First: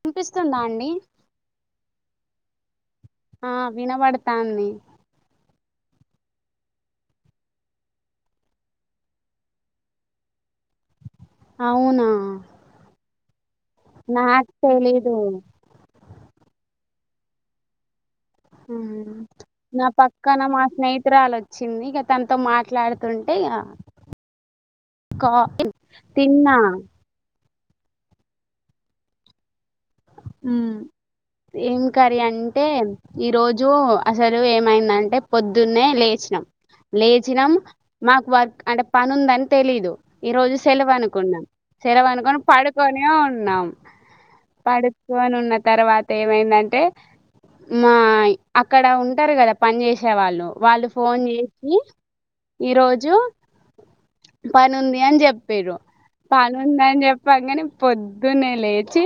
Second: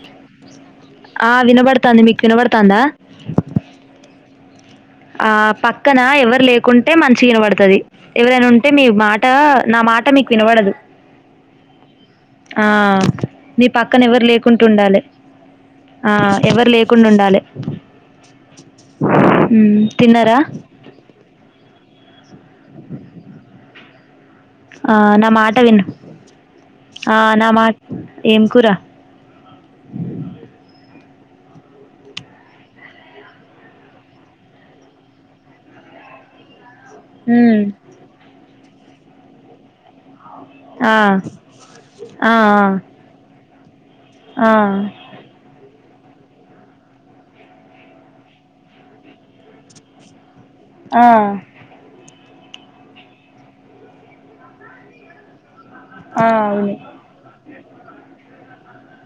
వినిపిస్తుందా అండి వినబడతాందా ఆ వినబడతాంది ఆ పక్కన ఎవరు లేకుంటే మంచి వినబడుతుది ఎవరైనా ఉంటే మీ మాట నా మాట మీకు వినబడదు అవునా నీ పక్కన ఎవరు నాకు లేకుంటుండాలి తెలీదు ఆ ఎవరు లేకుండా ఉండాలె హ నా తిన్నారా పక్కన మా స్నేహితురాలు వచ్చిందిక తన తోమాట్లాడుతుంటే ఆ నా మాట విను తిన్నా ఆ నా మాట ఏం కురా ఏం కర్రీ అంటే ఈ రోజు అసలు ఏమైందంటే పొద్దున్నే లేచినాం లేచినాం మ్మ్. మాకు వర్క్ అంటే పనుందని తెలీదు ఈ రోజు సెలవు ఆ అనుకున్నాం సెలవు ఆ అనుకొని పడుకొనే ఉన్నాం ఆ పడుకొని ఉన్న తర్వాత ఏమైందంటే మా అక్కడ ఉంటారు కదా పని చేసే వాళ్ళు వాళ్ళు ఆ ఫోన్ ఆ చేసి ఈ రోజు పను ఉంది అని చెప్ పేరు పని అవును ఉందని చెప్పగాని పొద్దు పొద్దునే లేచి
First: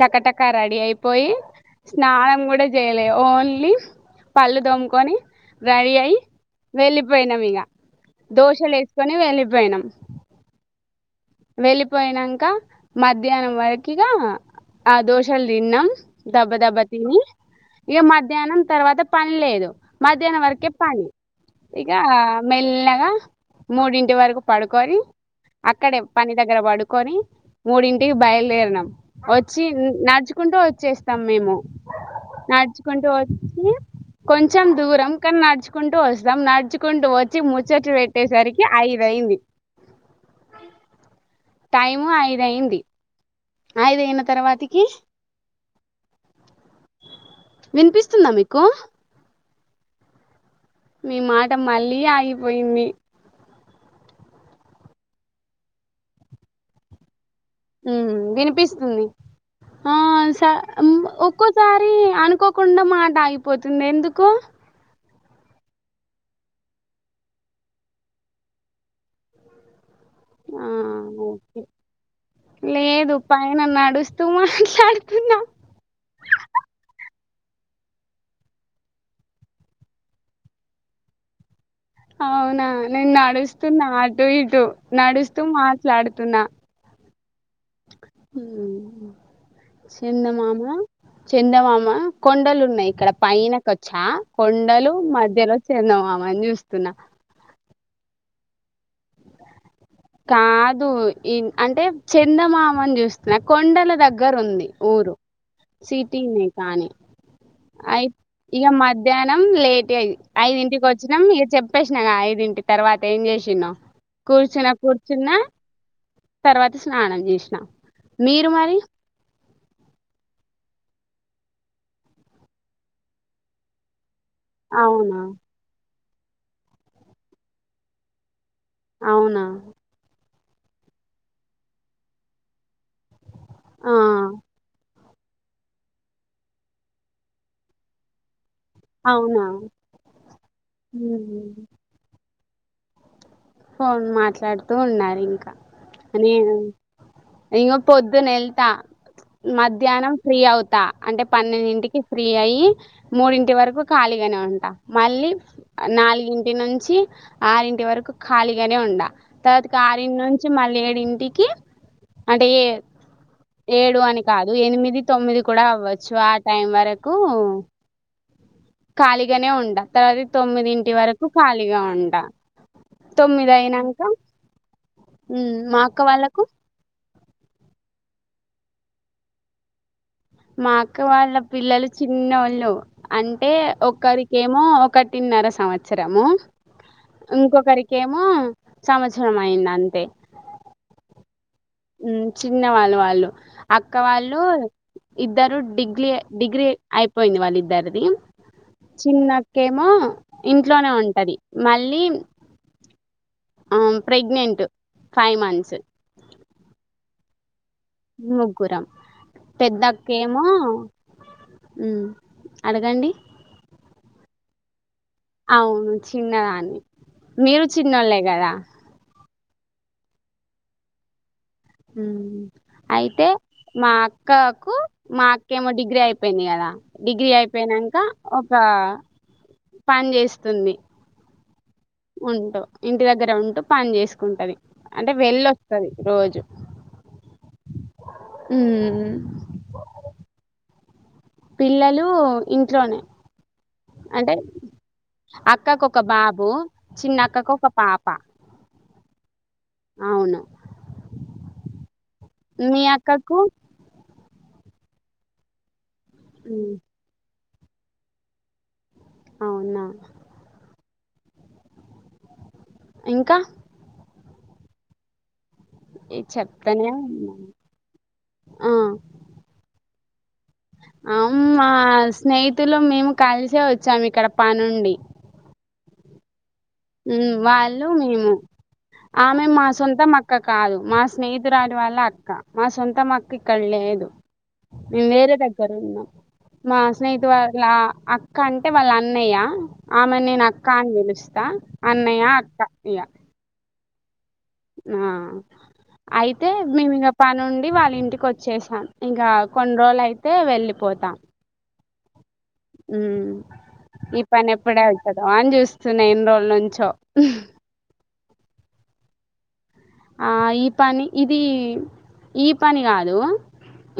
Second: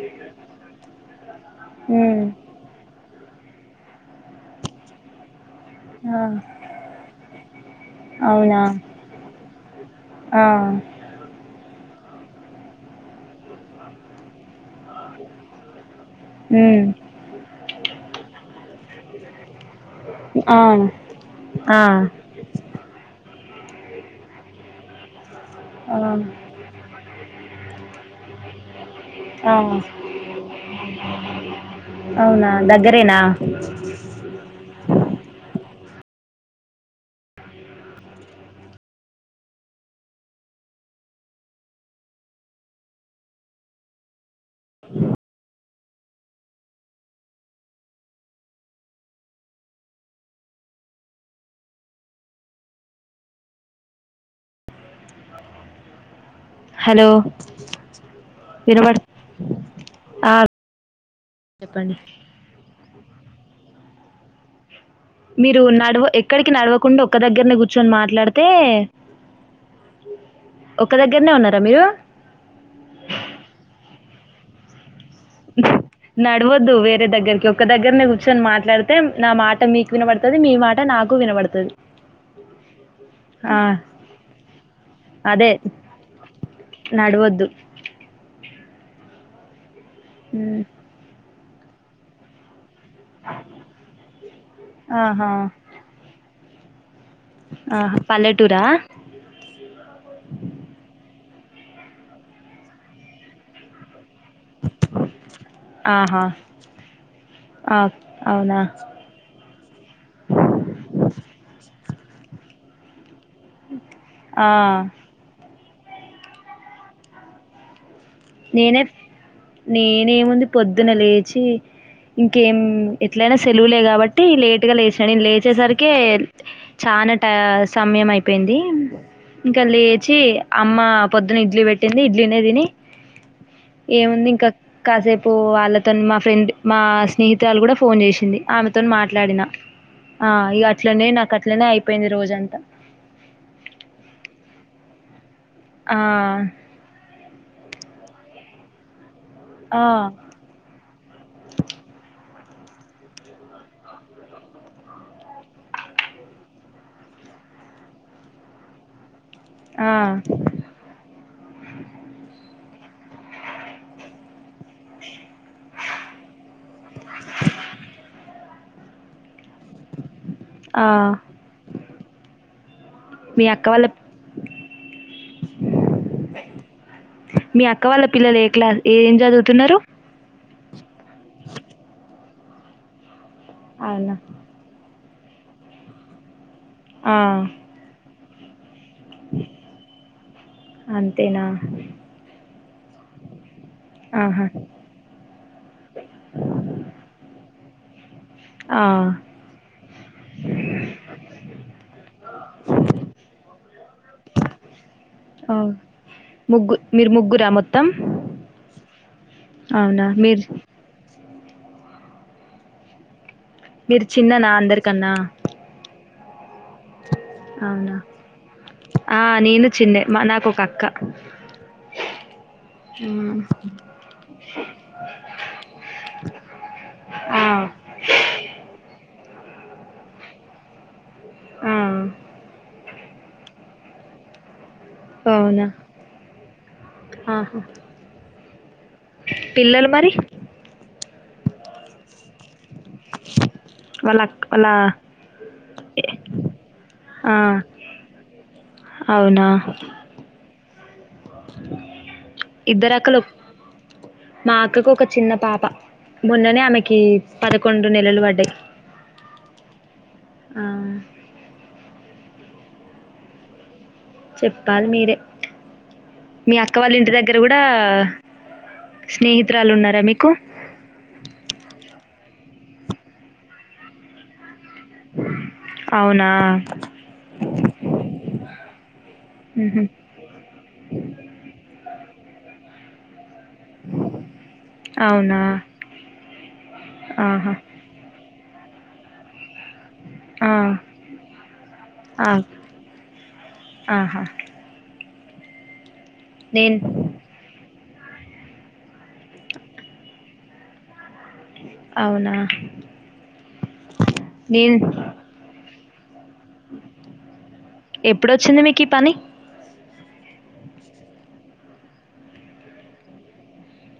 టకటకా రెడీ అయిపోయి మ్మ్. స్నానం కూడా చేయ ఓన్లీ పలు దమ్కని రెడీ అయిి ఆ వెళ్ళిపోయినాం ఇక అవునా దోశలు వేసుకొని వెళ్ళిపోయినాం ఆ వెళ్ళిపోయినాక మధ్యాహ్నం వరకుగా ఆ దోశలు తిన్నాం దబ్బ దబ్బ మ్మ్. తని ఇక మధ్యాహ్నం తర్వాత పని లేదు మధ్యాహ్నం ఆ వరకే ఆ పనిఇకా మెల్నగా మూడింటి వరకు పడుకొని అక్కడే ఆ పని దగ్గర పడుకొని మూడింటికి బయలుదేరినాం ఆ వచ్చి నడుచుకుంటూ వచ్చేస్తాం మేము అవునా నడుచుకుంటూ దగ్గరేనా వచ్చి కొంచెం దూరం కానీ నడుచు నడుకుంటూ వస్తాం నడుచుకుంటూ వచ్చి ముచ్చటి పెట్టేసరికి అఐదయింది టైము అయిదయింది అఐద అయిన తర్వాతికి వినిపిస్తుందా మీకు మీ మాట మళ్ళీ ఆగిపోయింది హలో వినబడు వినిపిస్తుంది ఆ ఒక్కోసారి చెప్పండి అనుకోకుండా మాట ఆగిపోతు తింది ఎందుకు మీరు నడవ ఎక్కడికి నడవకుండా ఒక్క దగ్గరని కూర్చొని మాట్లాడితే ఆ ఒక్క దగ్గరనే ఉన్నారా ఓకే మీరు లేదు పైన నడుస్త త మాలాడు నడవద్దు వేరే దగ్గరికి ఒక దగ్గర న కూర్చొని మాట్లాడితే నా మాట మీకు వినబడుతుది మీ మాట నాకు వినబడుతుది అవునా నేను నడుస్తున్నా అటు ఇటు నడుస్తూ అదే మాట్లాడుతున్నా నడవద్దు అ చెంద మామా చెండమామ కొండలుూరు నై ఇక్కడ పైనకొచ్చా కొండలు ఆహా మధ్యలో చిందంమని చూస్త నా ఆ పల్లెటూరా కాదు. అంటే చందమామని చూస్తున్నా కొండల దగ్గర దగ్గర ఉంది ఊరు ఆహా సిటీనే కానీ ఆ అయి అవునా ఇక మధ్యాహ్నం లేట్ అయి ఐదింటికి వచ్చినాం ఇక చెప్పేసినఐ ఇంటి తర్వాత ేం చేసిన్న ఆ కూర్చిన న్న తర్వాత స్నానం చేసణ మీరు మరి నేనే నేనేముంది పొద్దున లేచి ఇంకేం ఎట్లయినా సెలవులే కాబట్టి అ లేట్ గా లేసాను అవునా? నేను లేచేసరికి చాలా ట సమయం అయిపో అపోయింది అవునా? ఇంకా లేచి అమ్మ పొద్దున్న ఇడ్లీ పెట్టింది ఇడ్లీనే తిని ఆ! ఏముంది ఇంకా కాసేపు వాళ్ళతో మా ఫ్రెండ్ మా స్నేహితురాలు కూడా ఫోన్ చేసింది ఆమెతో అవునా? మాట్లాడిన ఆ ఇ అట్లనే నాకు అట్లనే హ్మ్. అయిపోయింది రోజంతా ఫోన్ మాట్లాడుతూ ఉన్నారు ఇంకా ఆ ఇంగ పొద్దు నెల్తా ఆ, మధ్యాహ్నం ఫ్రీ అవుతా అంటే పన్నెండింటికి ఫ్రీ అయి మూడింటి వరకు ఖాళీగానే ఉంటా మళ్ళీ నాలుగింటి నుంచి ఆరింటి వరకు ఖాళీగానే ఉండ తర్వాత ఆ, ఆారింటి నుంచి మళ్ళీ ఏడి ఇంటికి అంటే ఏ ఏడుు అని కాదు ఎనిమిది తొమ్మిది కూడా అవ్వచ్చు ఆ టైం వరకు కాలిగానే ఉండా తర్వాత ఆ. తొమ్మిదింటి వరకు ఖాళీగా ఉంటా మీ తొమ్మిది అక్క వాళ్ళ అయినాక మా అక్క వాళ్ళకు మీ అక్క వాళ్ళ పిల్లలు ఏ క్లా ఏ ఏం చదువుతున్నారు మాకు వాళ్ళ పిల్లలు చిన్న హలో అంటే అవునా ఒకరికేమో ఒక పుట్టిన్నర సంవత్సరము ఆ! ఇంకొకరికిేమో సంవత్సరం అయింది అంతే అంతేనా చిన్నవాళ్ళు వాళ్ళు అక్క వాళ్ళు ఆహా ఇద్దరు డిగ్రీ డిగ్రీ అయిపోయింది వాళ్ళు ఇద్దరు ంటదం ఆ! చిన్నక్కేమో ఇంట్లోనే ఉంటది మళ్ళీ ప్రెగ్నెంట్ ఫైవ్ మంత్స్ ముగురా్రా ముగ్గురం అవునా పెద్దక్క మీరు ఏమో అడగండి మీరు చిన్న నా అందరికి అవును చిన్నదాన్ని మీరు అవునా చిన్నోళ్ళే కదా నేను చిన్న మా నాకు ఒకక అక్క అయితే హ్మ్. మా అక్కకు మా అక్కేమో డిగ్రీ అయిపోయింది కదా డిగ్రీ ఆ! అయిపోయినాక ఒక పని చేేస్తుంది ఆ! ఉంట ఇంటి దగ్గర ఉంటు పని చేసుకుంటది అంటే అవునా వెళ్ళొస్తది రోజు ఊ పిల్లలుమరి పిల్లలు ఊ ఇంట్లోనే వాళ్ళ అంటే అక్క వాళ్ళ అక్కకు ఒక బాబు ఆ! చిన్నక్కకు ఒక పాప అవును మీ ఇద్దర అక్కలు అక్కకు నా అక్కకు ఒక చిన్న పాప మొన్ననే హ్మ్. ఆమెకి పదకొండు నెలలు బడ్డయి అవునా ఇంకా చెప్పాల్ మీరే ఏ మీ అక్క చెప్తానే వాళ్ళ ఇంటి దగ్గర ఉన్నాను కూడా స్నేహితురాల్లు ఉన్నారా మీ ఆమ్ మా స్నేహితులం మేము కలిసే వచ్చాం ఇక్కడ పనుండి అవునా ఊ వాళ్ళు మేము ఆమె మా మ్హూ. సొంతం అక్క కాదు మా స్నేహితురాలు వాళ్ళ అ క్క మా సొంతమ ఇక్కడలేదు మేము వేరే అవునా దగ్గర ఉన్నాం మా స్నేహితు ఆహా వాళ్ళ అక్ కంటె వాళ్ళ అన్నయ్య ఆమెను నేను ఆ, అక్కా అని పిలుస్తా అన్నయ ఆ, అక్క ఇగ ఆహా ఆ అయితే నేను మేము ఇంగ పనుండి వాల్ ఇంటికి వొచ్చేసాం ఇంకా కొన్ని రోజులు అయితే వెళ్లిపోతాం అవునా ఉ ఈ పని నేను ఎప్పుడవుతుందో అని చూస్ సో నేన్ ఎన్నిరోజులు నుంచో ఎప్పుడొచ్చింది మీకీ పని ఆ ఈ పని ఇది ఈ పని కాదు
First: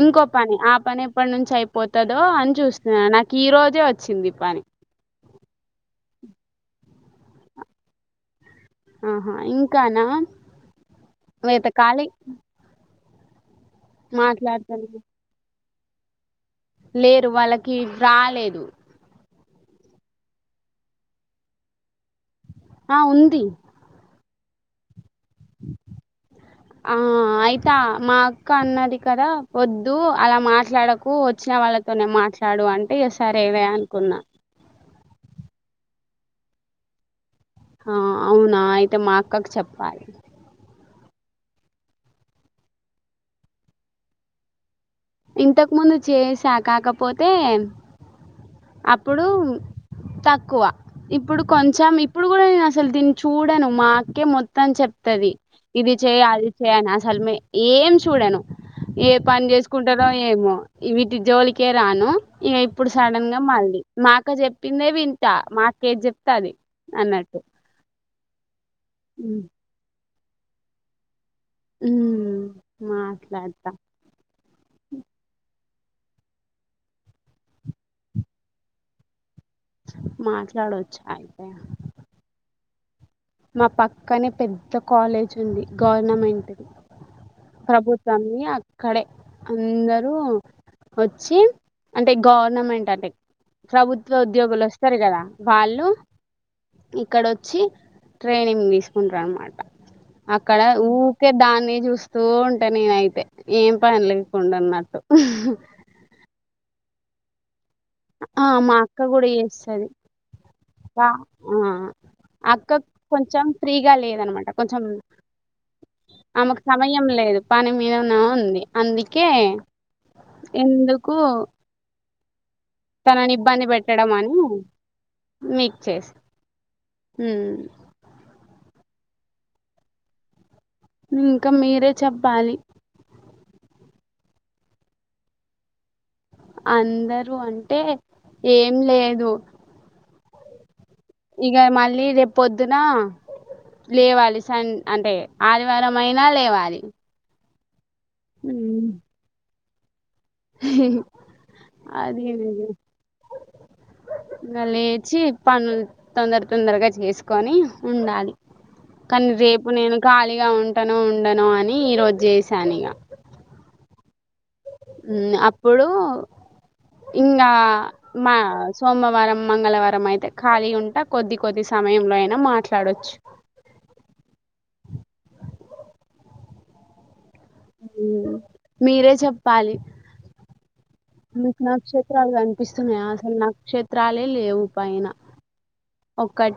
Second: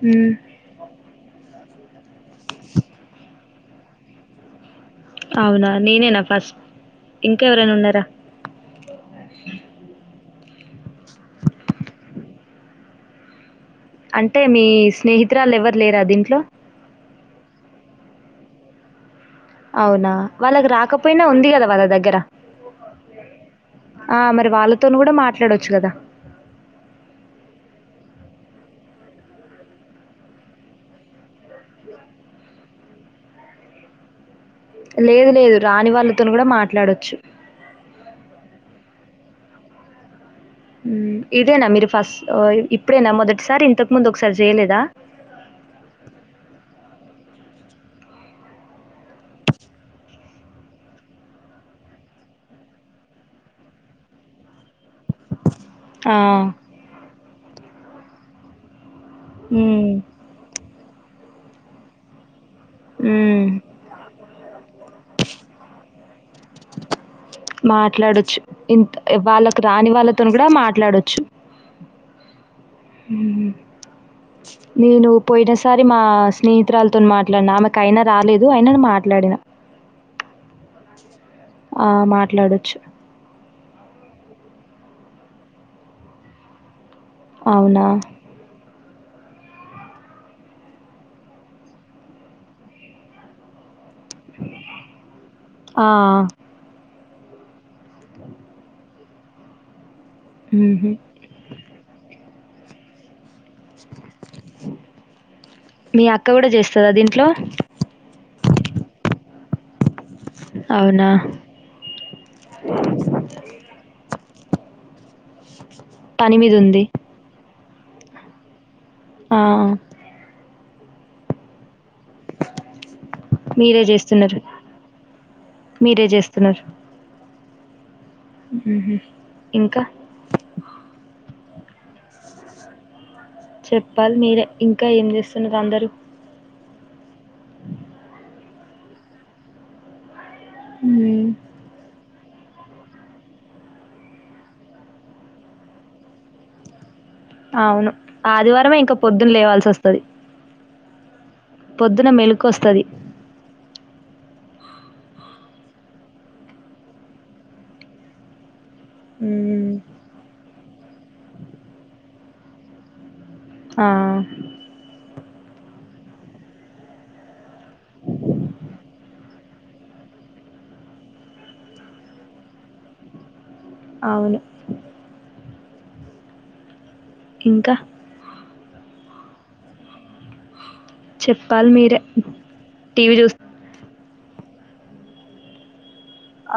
ఇంకో మ్, పని ఆ పని ఎప్పటి నుంచి అయి పోత్ ఓ అని జూస్తున్నా నాకీ రో వచ్చింది పని అవునా నేనేనా ఫస్ట్ ఇంకెవరైనా ఉన్నారా ఆహా ఇంకానా వెతకాలి అంటే మీ మాట్లాడుతున్నా స్నేహితురాలు ఎవరు లేరా దీంట్లో లేరు వాళ్ళకి రాలేదు అవునా వాళ్ళకి రాకపోయినా ఉంది కదా వాళ్ళ దగ్గర ఆ ఉంది ఆ మరి వాళ్ళతోను కూడా మా ఆ అయితా మా అక్క అన్నది కదా వొద్దు అలా మాట్లాడకు వచ్చిన వాళ్ళతోనేే మాట్లాడు అంటే ఇగ సరేలే అనుకున్నా లేదు లేదు రాని వాళ్ళతో ను కూడా మాట్లాడొచ్చు ఆ అవునా అయితే మా అక్కకి చెప్పాలి మ్ ఇదేనా మీరు ఫస్ట్ ఇప్పుడేనా మొదటిసారి ఇంతకు ముందు ఒకసారి చేయలేదా పొతేే అప్పుడు తక్కువ ఇప్పుడు కొంచెం ఇప్పుడు కూడా నేను అసలు దీన్ని చూడను మా అక్కే మొత్తం చెప్ తది ఇది ఆ! చెయ్ అది చెయ్ అని అసలుమే ఏం చూడను ఏ పని హ్మ్. చేసుకుంటారో ఏమో వీటి జోలికే రాను ఇక ఇప్పుడు సడన్ హ్మ్. మళ్ళీ మా అక్క చెప్పిందే వింట మా అక్క ఏది చెప్తే అది అన్నట్టు మాట్లాడొచ్చు. ను కూడా మాట్లాడొచ్చు ఉమ్ ఊహు మాట్లాడతా నేను పోయిన సారి మా స్నేహితురాలతో మాట్లాడిన ఆమె కయినా రాలేదు అయన మాట్లాడిన మాట్లాడొచ్చాయ్ ఆ మాట్లాడొచ్చు మా పక్కనే పెద్ద కాలేజ్ ఉంది గవర్నమెంటుది అవునా? ప్రభుత్వాన్ని ఆ అక్కడే అందరూ వచ్చి అంటే గవర్నమెంట్ అంటే ప్రభుత్వ ఉద్యోగులు వస్తారు కదా ఆ! వాళ్ళు ఆ! ఇక్కడొచ్చి ట్రైనింగ్ తీసుకుంటారన మాట అక్కడ హుహు. ఊరికే దాన్ని చూస్త తూ ఉంటా నేనైతే ఏం పని లేకుండాన్నట్టు అ దీంట్లో ఆ మా అక్క కూడా చేస్తది వ అవునా? ఆ అక్క కొంచెం ఫ్రీగా లేదనమాట ప్రపంచం పని ఆమె కు మీదుంది. సమయం లేదు పని మీదనే ఉంది అందుకే ఆ! ఎందుకు తనని ఇబ్బంది మీరే పెట్టడం అని జేస్తున్నారు. మీక్ మీరే చేసి జేస్తున్నారు. ఇంకా ఇంకా మీరే చెప్పాలి చెప్పాలి మీరే ఇంకా ఏం చేస్తున్నరూ అందరూ అందరు అంటే ఏం లేదు మ్మ్ ఇక మళ్ళీ రేపు పొద్దున లేవాలి స అంటే ఆదివారం అయినా లేవాలి అవును ఆదివారమే ఇంకా పొద్దున్న లేవాల్సి వస్ పది హ అది కదా వస్తది లేచీ పనులు తొందర తొందరగా చేసుకొని ఉండాలి కానీ రేపు మ్మ్ నేను ఖాళీగా ఉంటాను ఉండను అని ఈరోోజ్ జెసా నిగా ఆ హామ్ అప్పుడు ఇంకా మా సోమవారం మంగళవారం అయితే ఖాళీ ఉంటా కొద్ది కొద్ది సమయంలో అయినా మాట్లాడొచ్చు అవును ఇంకా హ్మ్. మీరే చెప్పాలి మీకు చెప్పాలి మీరే నక్ష్త్రాలు కనిపిస్తున్నాయా టీవీ అసలు చూస్ నాక్ష్త్ర త్రాలే లేవు పైన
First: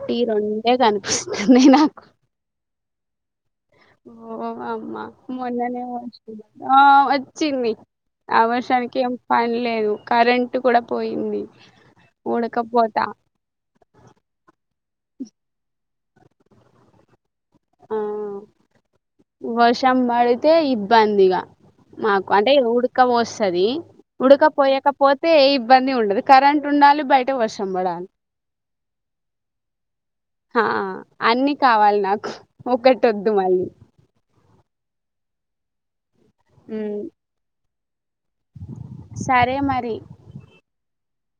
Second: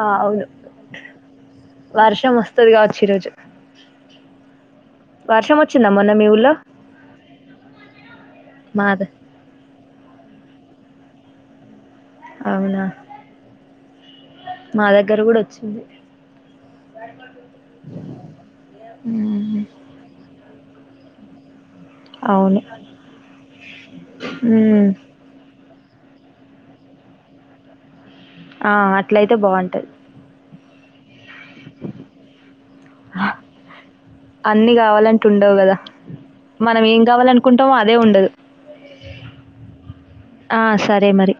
ఆ అవును రెండే కనిపిస్తున్నాయి నాకు వర్షం వస్తది కావచ్చు ఈరోజు ఓ అమ్మా వర్షం మొన్ననే వచ్చిందా మొన్న వర్ష మీ ఊళ్ళో ఆ వచ్చింది ఆ వర్షానికి మాద ఏం పని లేదు కరెంు కూడా పోయింది అవునా ఉడకపోతా మా దగ్గర గుడా వచ్చింది ఆ మ్మ్ వర్షం బడి తే ఇబ్బందిగా మాకు అంటే అవును ఉడక వోస్తది మ్మ్ ఉడకపోయకపోతే ఈ ఇబ్బంది ఉండదు కరెంట్ ఉండాలి బయట వర్షం బడాలి ఆ అట్లయితే బాగుంటది హ అన్ని కావాలి నాకు ఒకటి ఒద్దు మళ్ళీ అన్ని కావాలంటే ఉండవు కదా మనం ఏం ఉమ్ కావాలనుకుంటే అదే ఉండదు సరే మరి ఆ, సరే మరి